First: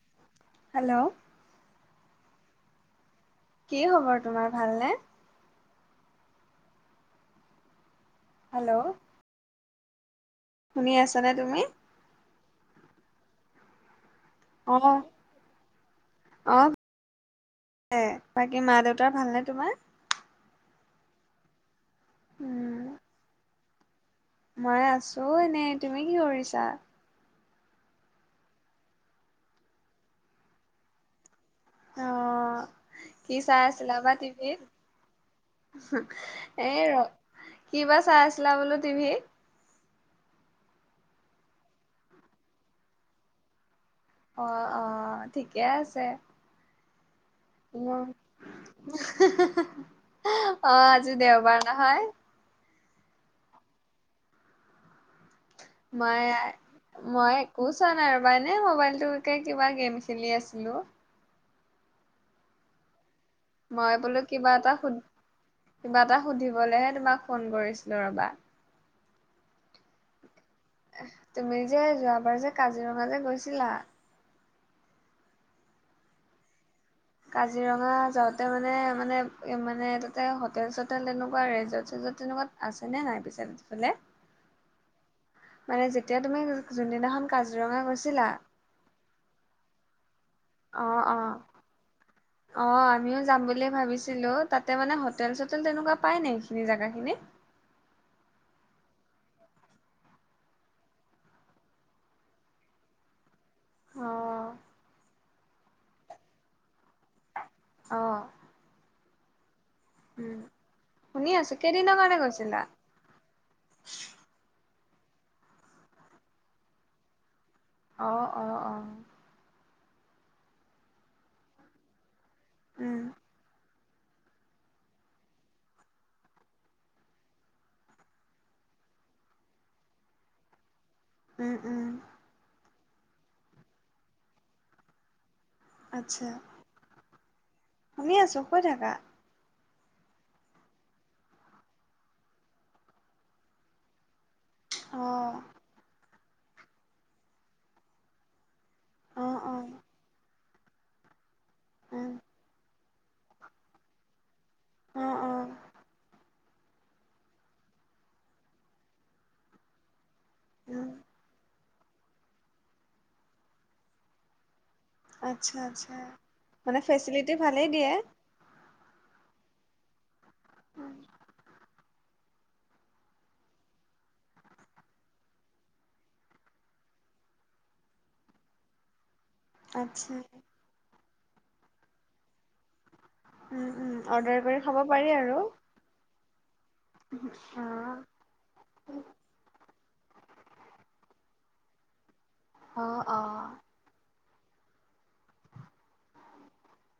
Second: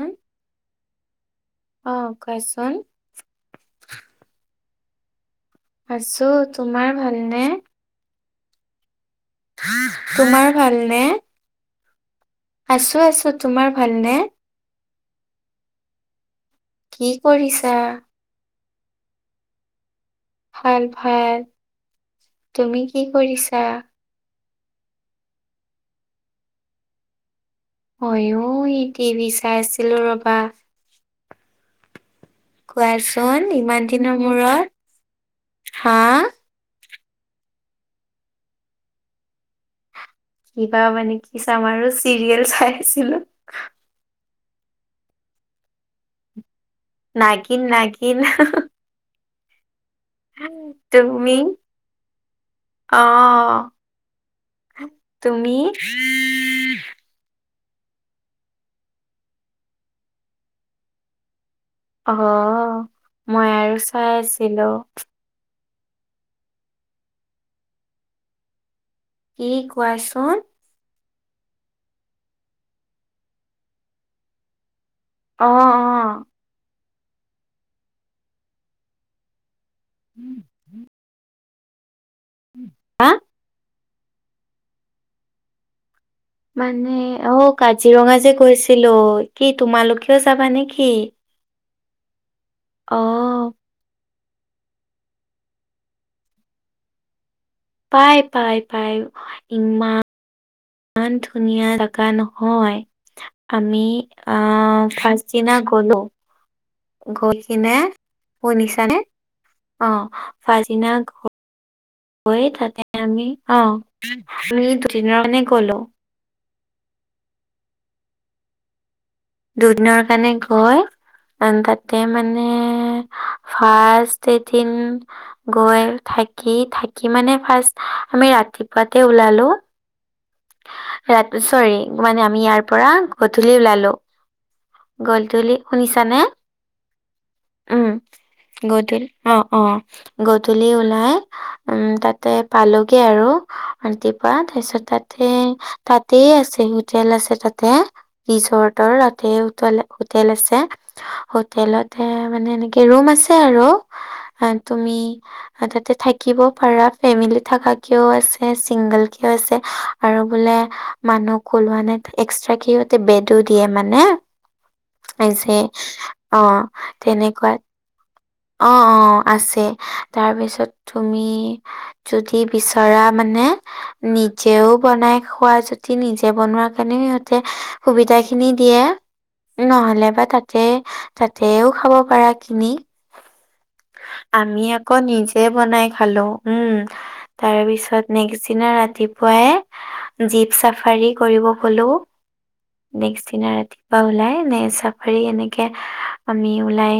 উম, hello অ' কয়চোন। কি খবৰ তোমাৰ ভাল নে? আছো, তোমাৰ ভালনে? হেল্ল' তোমাৰ? শুনি ভালনে? আছানে তুমি? আছো আছো তোমাৰ ভালনে? অ অ কি কৰিছা? ভালে বাকী মা-দেউতাৰ ভালনে তোমাৰ? ভাল ভাল উম, তুমি কি কৰিছা? মই আছো এনে, তুমি কি কৰিছা? মইও এই টিভি চাই আছিলো ৰ'বা। অ কি কোৱাচোন চাই ইমান আছিলা বা দিনৰ টিভিত? মূৰত হা উঁহ এ ৰ কি বা চাই আছিলা বোলো টিভিত কিবা মানে কি চাম আৰু চিৰিয়েল চাই আছিলোঁ। অ অ ঠিকে আছে। নাগিন নাগিন হা হ হে হে অ' আজি তুমি দেওবাৰ নহয়। অ তুমি মাইয়া মই একো চোৱা নাই ৰ'বা এনে মোবাইলটোকে কিবা গেম খেলি আছিলো। অহ মই আৰু চাই বোলো কিবা আছিলো। এটা সুধ কিবা এটা সুধিবলেহে তোমাক ফোন কৰিছিলো ৰবা। কি কোৱাচোন তুমি যে যোৱাবাৰ যে কাজিৰঙালে যে গৈছিলা। অ অ কাজিৰঙা যাওঁতে মানে মানে মানে তাতে হোটেল এটাত তাত তেনেকুৱা ৰেজৰ্ট চেজৰ্ট তেনেকুৱাত আছেনে হা নাই পিছে সেইফালে মানে যেতিয়া তুমি মানে যোনদিনাখন অ কাজিৰঙা গৈছিলা যে গৈছিলো কি তোমালোকেও যাবা নেকি অ', অ'। অ আমিও যাম বুলি ভাবিছিলো তাতে মানে হোটেল চোটেল তেনেকুৱা পাই নাই এইখিনি জেগা খিনি। পাই পাই পাই ইমান ইমান ধুনীয়া জাগা নহয়। আমি অ', আহ ফাষ্ট দিনা গলো গৈ কিনে অ', শুনিছানে। অ উম পাছদিনা শুনি আছো কেইদিন আত গৈ থাকে আমি অ দুইদিনৰ কাৰণে গলো অ অ অ দুদিনৰ কাৰণে গৈ তাতে মানে উম ফাষ্ট এদিন গৈ থাকি থাকি মানে ফাৰ্ষ্ট আমি ৰাতিপুৱাতে ওলালো। ৰাত উম, চৰি উম, মানে আমি ইয়াৰ পৰা গধূলি ওলালো গধূলি শুনিছানে আচ্ছা। উম শুনি আছোঁ কৈ থাকা গধূলি অ অ গধূলি ওলাই উম তাতে পালোগে আৰু পৰাত তাৰপিছতে অঁ তাতে আছে হোটেল আছে তাতে ৰিজৰ্টৰ তাতে অঁ অঁ উতালে হোটেল আছে হোটেলতে উম মানে এনেকে ৰুম আছে আৰু। বা তুমি অঁ অঁ তাতে থাকিব পাৰা। ফেমেলি থকা কেও আছে চিংগল কেও আছে আৰু বোলে উম মানুহ কলোৱা নাই এক্সটাকে সিহঁতে বেডো দিয়ে মানে এই আচ্ছা যে আচ্ছা অহ মানে ফেচিলিটি তেনেকুৱাই ভালেই দিয়ে অ অ আছে তাৰপিছত উম, তুমি যদি বিচৰা মানে নিজেও বনাই খোৱা জোতি নিজে বনোৱা কাৰণেও সিহঁতে সুবিধা খিনি দিয়ে। নহলে আচ্ছা বা তাতে তাতেও খাব পাৰা কিনি। উম উম অৰ্ডাৰ কৰি আমি খাব আকৌ পাৰি আৰু নিজে বনাই খালো। উম তাৰ অঁ পিছত নেক্স দিনা ৰাতিপুৱাই জীপ চাফাৰী কৰিব গলো অঁ নেক্স অঁ দিনা বা ওলাই নে চাফাৰী এনেকে আমি ওলাই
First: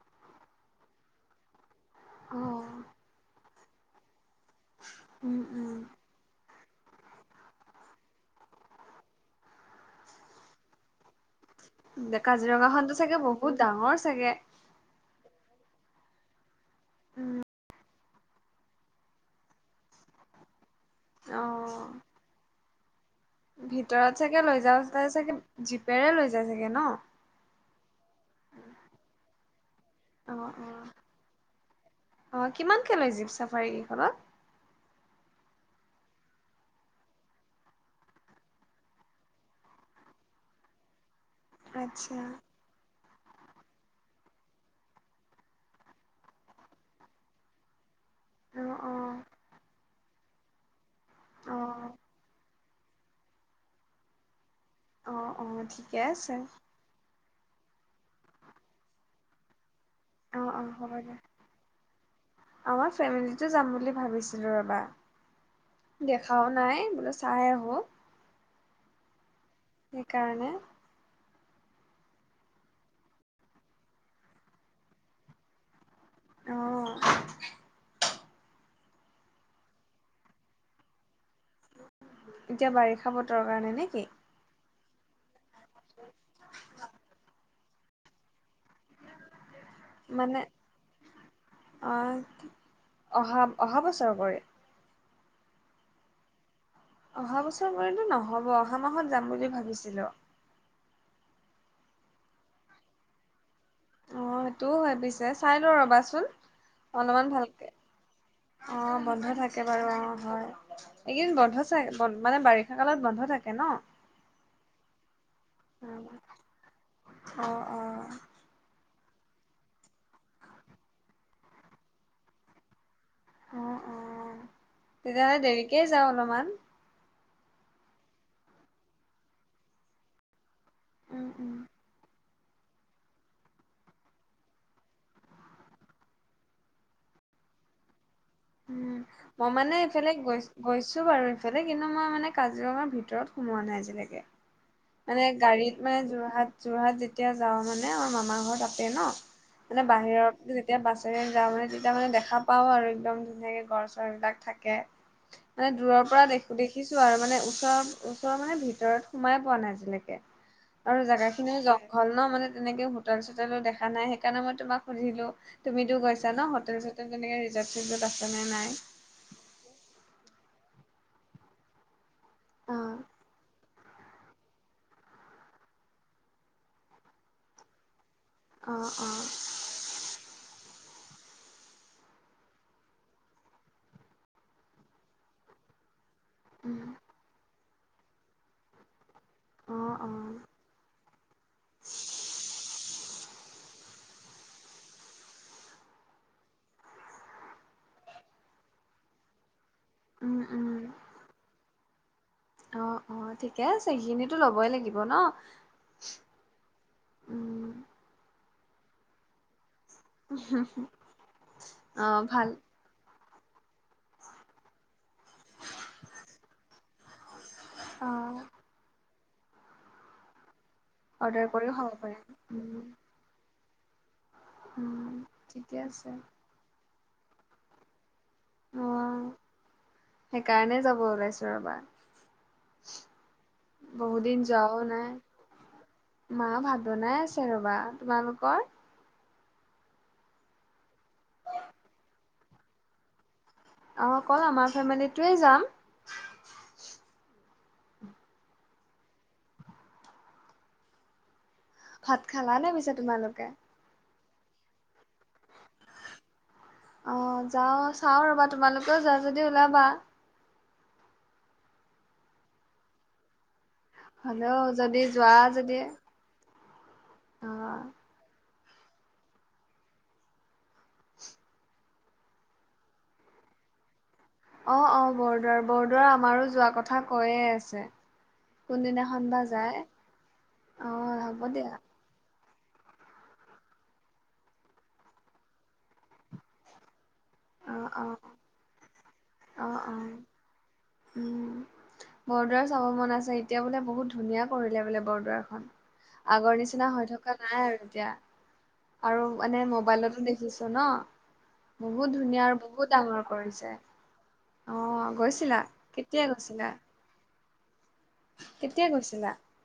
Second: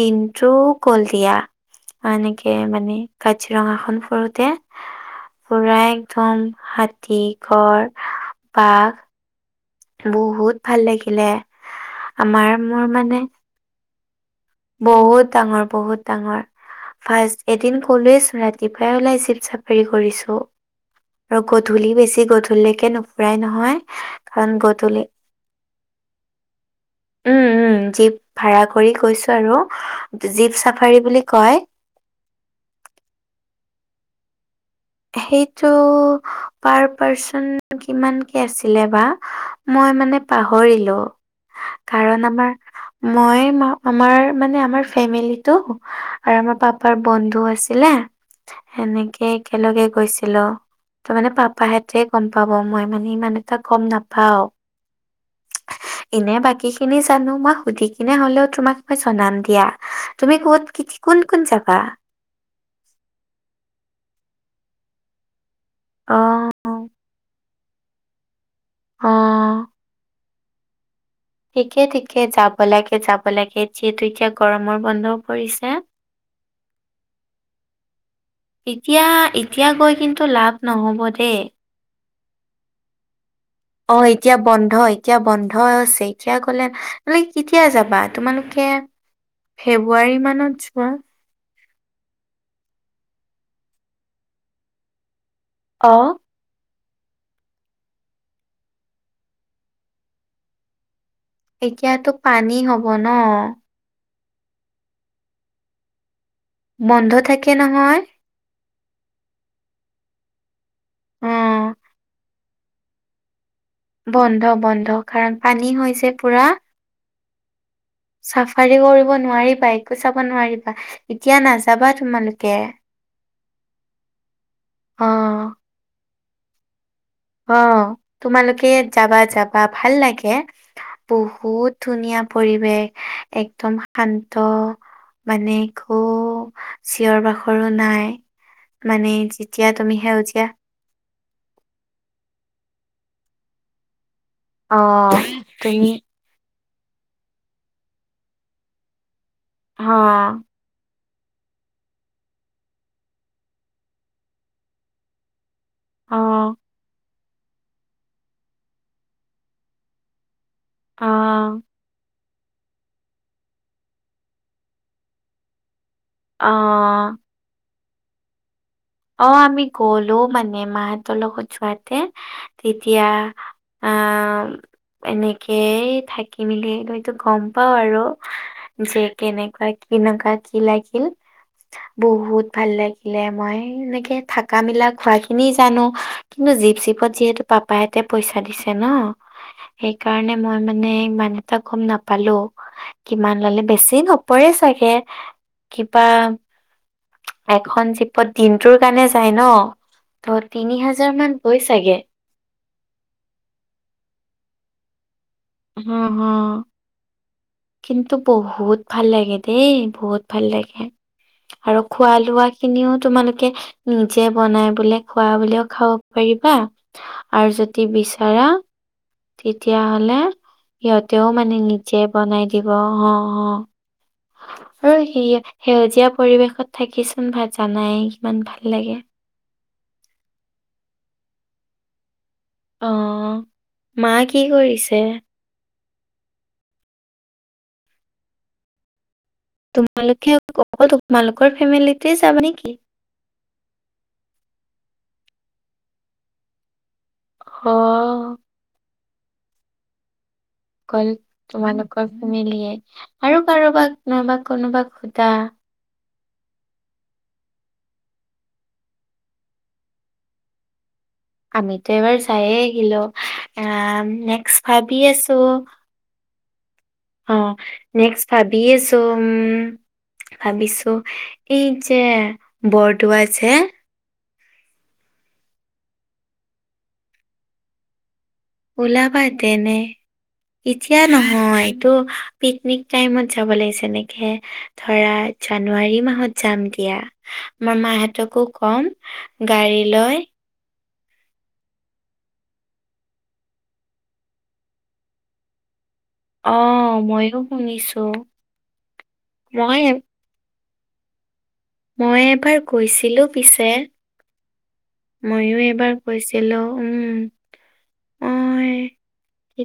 দিনটো গল দিয়া এনেকে অঁ মানে কাজিৰঙাখন ফুৰোতে উম উম পুৰা একদম হাতী ঘৰ বাঘ। বহুত ভাল লাগিলে আমাৰ মোৰ কাজিৰঙাখনতো চাগে মানে। বহুত ডাঙৰ চাগে। বহুত ডাঙৰ বহুত ডাঙৰ ফাৰ্ষ এদিন। কলোৱেছো ৰাতিপাই ওলাই চিপ চাফাৰী কৰিছো আৰু অঁ গধূলি বেছি গধ। লেকেনো [inaudible] ভিতৰত চাগে লৈ যাাই চাগে জীপেৰে লৈ যায় চাগে ন। উম উম জীপ ভাড়া কৰি গৈছো আৰু জীপ চাফাৰী বুলি কয়। অ কিমানকৈ লয় জীপ চাফাৰীইখনত। সেইটো পাৰ পাৰ্চন কিমানকে আছিলে বা। মই মানে পাহৰিলো আচ্ছা কাৰণ আমাৰ। মই আমাৰ মানে আমাৰ ফেমেলিটো আৰু আমাৰ পা। পাৰ বন্ধু আছিলে। অঁ অঁ সেনেকে একেলগে গৈছিলো ত মানে অঁ পাপাহেঁতে গম পা। ব মই মানে ইমান এটা গম নাপাও। অ অ। এনে বাকী খিনি জানো মই সুধি কিনে হলেও তোমাক মই জনাম দিয়া। তুমি অঁ ক'ত অঁ কি হ'ব দে কোন কোন জাবা। আমাৰ ফেমিলিটো যাম বুলি ভাবিছিলোঁ ৰ'বা। দেখাও অ', নাই বোলো চাই আহো অ'। সেইকাৰণে। ঠিকে ঠিকে যাব লাগে যাব লাগে যিহেতু এতিয়া গৰমৰ বন্ধও পৰিছে। অ [unintelligible] এতিয়া এতিয়া গৈ কিন্তু লাভ নহ'ব দেই। এতিয়া বাৰিষা বতৰ কাৰণে। অ নেকি এ। এতিয়া বন্ধ এতিয়া বন্ধ হৈছে এতিয়া কলে ত কেতিয়া যাবা তোমালোকে। ফেব্ৰুৱাৰী মানে মানত যোৱা। অহা অহা বছৰব। অ। অহা বছৰ পৰিতো নহব অহা মাহত যাম বুলি ভাবিছিলো। এতিয়াতো পানী হব ন। অ সেইটোও হয় পিছে চাই লওঁ ৰবাচোন বন্ধ অলপমান থাকে ভালকে। নহয় অ বন্ধ থাকে বাৰু অ হয় এইকদ বন্ধ অ'। চ বন্ধ মানে বাৰি। কালত বন্ধ থাকে ন। বন্ধ বন্ধ কাৰণ পানী হৈযে পুৰা। অ অ। চাফাৰী কৰিব নোৱাৰিবা একো চাব নোৱাৰিবা। এতিয়া নাযাবা তোমালোকে। অ অ অ তেতিয়াহ'লে দেৰিকে যাওঁ অলপমান। অ তোমালোকে যাবা যাবা ভাল লাগে। উম, উম, বহুত ধুনীয়া পৰিৱেশ একদম শান্ত। মানে একো চিঞৰ বাখৰো নাই। উম মানে মই যেতিয়া মানে তুমি এইফালে সেউজীয়া গৈছ। গৈছো বাৰু ইফালে কিন্তু মই মানে কাজিৰঙাৰ ভিতৰত সোমোৱা নাই আজিলৈকে। অ মানে গাড়ীত তুমি মানে যোৰহাট। যোৰহাট যেতিয়া যাওঁ মানে আমাৰ মামাৰ ঘৰ তা'তে ন মানে অ বাহিৰত। যেতিয়া বাছে যাওঁ মানে তেতিয়া মানে দেখা পাওঁ আৰু একদম ধুনীয়াকে গড়-চৰ বিলাক থাকে। মানে দূৰৰ অ পৰা দেখি দেখিছো আৰু। মানে - ওচৰ-ওচৰৰ মানে ভিতৰত সোমাই পোৱা নাই আজিলৈকে। আৰু অ জেগা খিনিও জং - ঘল ন, মানে তেনেকে হোটেল-চোটেলো দেখা নাই সেইকাৰণে মই তোমাক সুধিলো তুমিতো গৈছা। জানা ন অ হোটেল-চোটেল তেনেকে ৰিজাৰ্ভ-চিযাৰ্ভ আছেনে নাই। অঁহ', আমি গ'লো মানে মাহঁতৰ লগত যোৱাত- মানে অ', তেতিয়া আঁহ এনেকেই থাকি মেলি হয়তো গম পাওঁ আৰু, অ', যে অ', কেনেকোৱা কি। এনেকোৱা কি লাগিল, বহুত ভাল লাগিলে। মই এনেকে থাকা, মিলা, খোৱা খিনি জানো, কিন্তু উম, জীপ-চিপত যিহেতু পাপ বা হতে পইচা দিছে ন, অ', সেইকাৰণে অ', মই মানে ইমান- এটা গম নাপালো কিমান ল'লে, বেছি নপৰে চাগে। কিবা এখন জীপত দিনটোৰ কাৰণে যায় ন, উম, ত' উম। তিনি হাজাৰ মান হয় চাগে। অঁহ', -অঁহ', - ঠিকে আছে। সেইখিনিতো ল'বই লাগিব ন। উমঁ-উমঁ। উম, কিন্তু বহুত - ভাল লাগে দেই, বহুত ভাল লাগে। আৰু অ', খোৱা-লোৱা ভাল খিনিও তোমালোকে- নিজে বনাই পেলাইও খোৱা বুলিও খাব পাৰিবা, আৰু যদি অ', বিচাৰা- তেতিয়াহ'লে সিহঁতেও অৰ্ডাৰ মানে কৰিও খাব নিজে- পাৰিম। বনাই দিব উম, অঁহ', -অঁহ',। অই' উম, সেইয়া ঠিকে সেউজীয়া আছে পৰিৱেশত থাকিচোন জানাই কিমান ভাল লাগে। উম। সেইকাৰণে যাব ওলাইছো ৰ'বা। অ মা বহু কি দিন যোৱাও কৰিছে নাই। মাঁ ভাত বনাই আছে ৰ'বা। তোমালোকৰ? তোমালোকে, অকল তোমালোকৰ ফেমিলিটোৱে যাবা নেকি? অঁহ', অকল আমাৰ ফেমিলিটোৱে যাম। অহ'। [unintelligible] অকল তোমালোকৰ ভাত খালা নে ফেমিলীয়ে, পিছে আৰু তোমালোকে? কাৰোবাক নাইবা কোনোবাক সোধা। অঁ' যাওঁ, চাওঁ ৰ'বা। তোমালোকেও যাৱা যদি ওলাবা। আমিটো এবাৰ চাইয়ে আহিলো, এ' নেক্স হ'লেও যদি ভাবি যোৱা আছো। যদি অঁহ', অ', নেক্সট ভাবি আছো, উমঁ ভাবিছো এই- এই বৰদোৱা যে- অঁহ', -অঁহ, বৰদোৱাৰ, বৰদোৱাৰ আমাৰো যোৱা কথা কয়ে আছে। ওলাবা কোনদিনাখন বা তেনে। যায় এতিয়া অ', হ'ব দিয়া নহয়টো- পিক-নিক টাইমত যাব লাগিছে এনেকে ধৰা জানুৱাৰী মাহত যাম দিয়া। মই অ', অ', মাঁহতকো কম, অ', গাড়ী লৈ। অ', উম, বৰদোৱাৰ চাব মন আছে এতিয়া বোলে বহুত ধুনীয়া কৰিলে বোলে বৰদোৱাৰখন। আগৰ নিচিনা অ' হৈ থকা ময়ো নাই আৰু শুনিছো এতিয়া। আৰু মানে মই মোবাইলতো দেখিছো- ন বহুত মই ধুনীয়া এবাৰ আৰু বহুত ডাঙৰ গৈছিলো পিছে কৰিছে। অঁহ', ময়ো গৈছিলা? এবাৰ কেতিয়া গৈছিলো গৈছিলা? উম। কেতিয়া গৈছিলা? এ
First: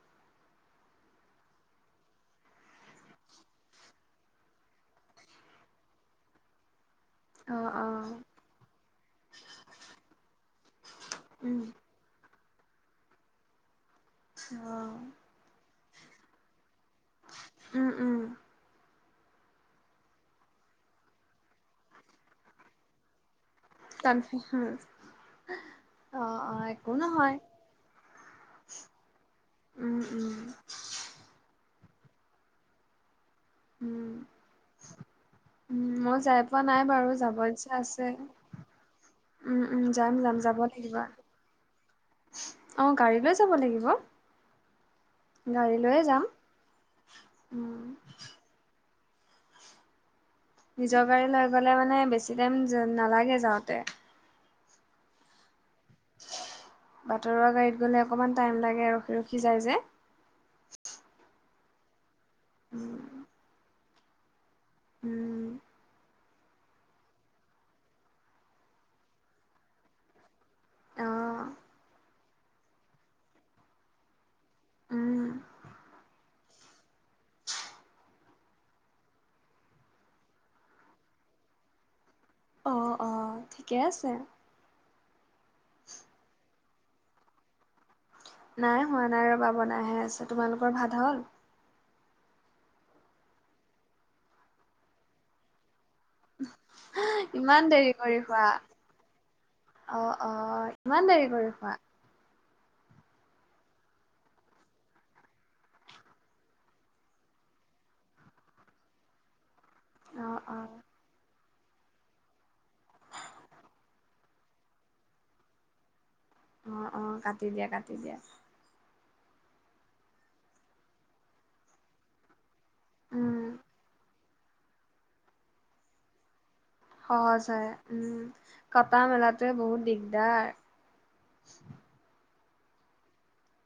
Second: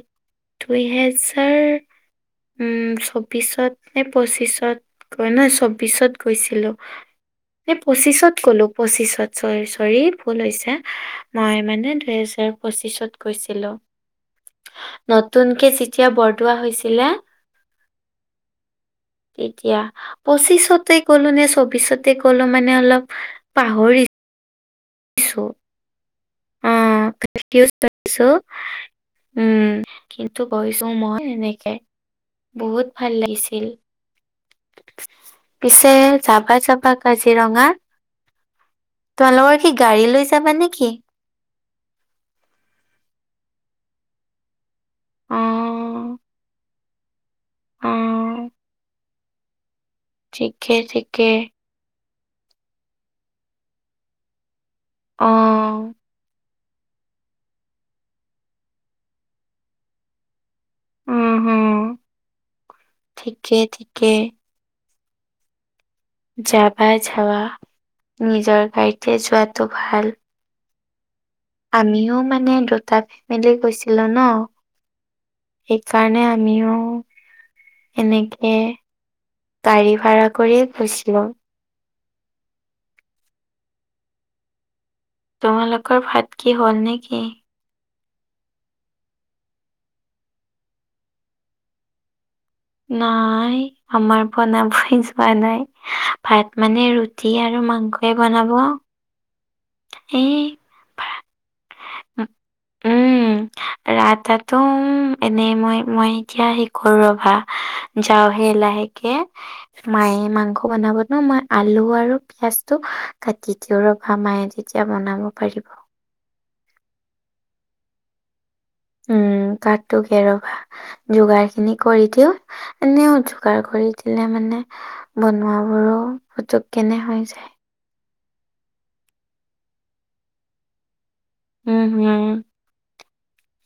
দুই হেজাৰ উম চৌবিশত নে, পঁচিছত গ, নয় চৌবিশত গৈছিলো। অ' এই অ'। পঁচিছত গ'লো, পঁচিছত চৰি, চৰি। ভুল হৈছে, মই উম, মানে দুহেজাৰ পঁচিশত গৈছিলো। অ' নতুনকে যেতিয়া বৰদোৱা হৈছিলে উম, উম, এতিয়া, পঁচিছতে গ'লো নে চৌবিশতে গ'লো মান নে অলপ পাহৰি অহ' হু হুম। অ নহয়। অছ [unintelligible] উম কিন্তু গৈছো মই এনেকে বহুত ভাল লাগিছিল উ পিছে মই যাই যাবা পোৱা নাই যাবা বাৰু যাব কাজিৰঙা ইচ্ছা আছে তোমালোকৰ উম কি উম গাড়ী যাম লৈ যাম যাবা যাব নেকি লাগিবা অ গাড়ী লৈ যাব লাগিব অ গাড়ী লৈয়ে যাম উম, অ ঠিকে নিজৰ গাড়ী ঠিকে লৈ গলে মানে বেছি টাইম যে নালাগে যাওঁতে অ বাটৰুৱা গাড়ীত গ'লে অকমান টাইম লাগে আৰু, ৰখি, ৰখি যাই যে। উম, উম, উম। ঠিকে, ঠিকে। উম, যাবা ঝাবা, নিজৰ গাড়ীতে যোৱাটো ভাল। অ'। আমিও মানে দুটা ফেমিলি গৈছিলো ন। উম, সেইকাৰণে আমিও এনেকে গাড়ী ভাভ়া কৰিয়ে গৈছিলো অ', অ', ঠিকে আছে তোমালোকৰ ভাত কি হ'ল নে কি নাই হোৱা নাই ৰবা বনাইহে আছে তোমালোকৰ ভাত হল নাই আমাৰ বনাবই যোৱা নাই ভাত মানে ৰুট টি ইমান আৰু দেৰি মাংসই কৰি খোৱা? বনাব অ অ এই ইমান দেৰি কৰি খোৱা ৰা তটো এনেই মই মই এতিয়া শি কৰো ৰভা যাও হে লাহেকে মায়ে অ', মাংস অ', বনাব ন মই আলু আৰু পিয়াজটো কাটি দিওঁ ৰভা মাই তেতিয়া বনাব পাৰিব অ অ কাটি দিয়া কাটি দিয়া উম কাতো কে ৰবা যোগাৰ খিনি কৰি দিও এনেও উম, যোগাৰ কৰি দিলে মানে বনোৱাবোৰো পুতুক কেনে হৈ সহজ যায়। হয় উম কটা মেলাতোৱে বহুত দিগদাৰ উম হুম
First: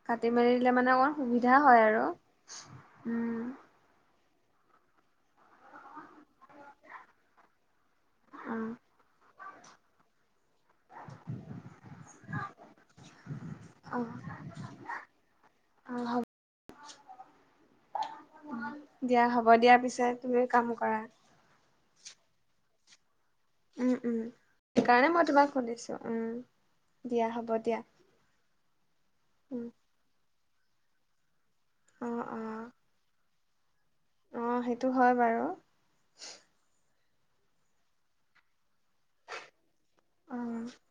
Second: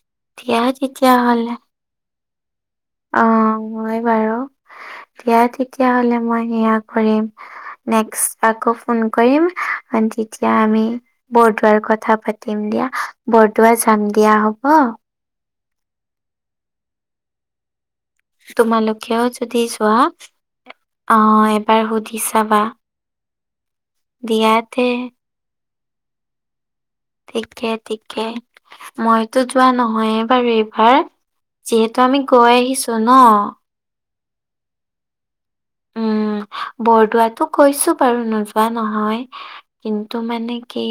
কাটি মেলি দিলে মানে অকমান সুবিধা তেতিয়াহ'লে হয় আৰু অ উম, হয় বাৰু দিয়া তেতিয়া হলে মই সেয়া কৰিম নেক্স আকৌ অ', ফোন কৰিম আ তেতিয়া আমি বৰদোৱাৰ কথা পাতিম দিয়া বৰদোৱা অ', যাম দিয়া হ'ব অ', হ'ব তোমালোকেও দিয়া হ'ব যদি দিয়া যোৱা পিছে তুমি কাম কৰা। অ', এবাৰ সুধি চাবা। উম উম। দিয়া তে সেইকাৰণে মই তোমাক সুধিছো উম। দিয়া হ'ব ঠিকে দিয়া। ঠিকে। মইতো উম, যোৱা নহয়ে বাৰু এইবাৰ। যিহেতু অ, আমি অ, গৈ আহিছো ন। অ সেইটো হয় বাৰু। বৰদোৱাটো গৈছো বাৰু নোযোৱা নহয়। কিন্তু অ, মানে কি,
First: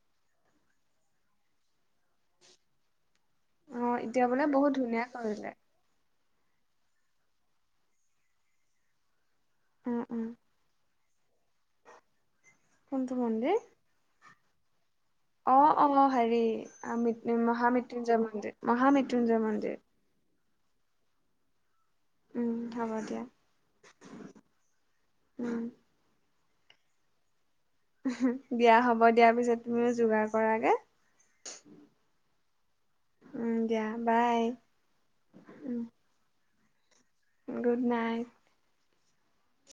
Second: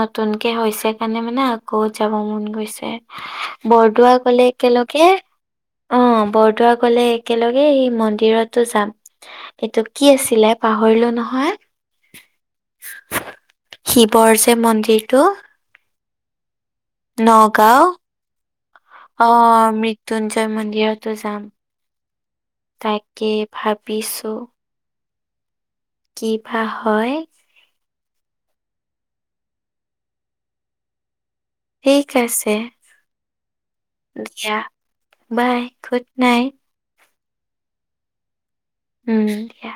নতুনকে হৈছে কাৰণে মানে আকৌ যাব মন গৈছে। অ, বৰদোৱা এতিয়া বোলে গ'লে বহুত ধুনীয়া একেলগে, কৰিলে। অ বৰদোৱা গ'লে একেলগে সেই মন্দিৰতো যাম। এইটো উম, কি উম, আছিলে? পাহৰিলো নহয়। কোনটো মন্দিৰ? শিৱৰ যে মন্দিৰটো। অ অ হেৰি, আ মহা নগাঁও মৃত্যুঞ্জয় মন্দিৰ, মহা অ মৃত্যুঞ্জয় মন্দিৰ। মৃত্যুঞ্জয় মন্দিৰতো যাম। উম, হ'ব দিয়া। তাকে ভাবিছো। উম। কি ভা হয়। উহুম। দিয়া হ'ব দিয়া পিছে তুমিও যোগাৰ কৰাগে। ঠিক আছে। উম, Diya bye. Diya bye um, good night. Good night. উম।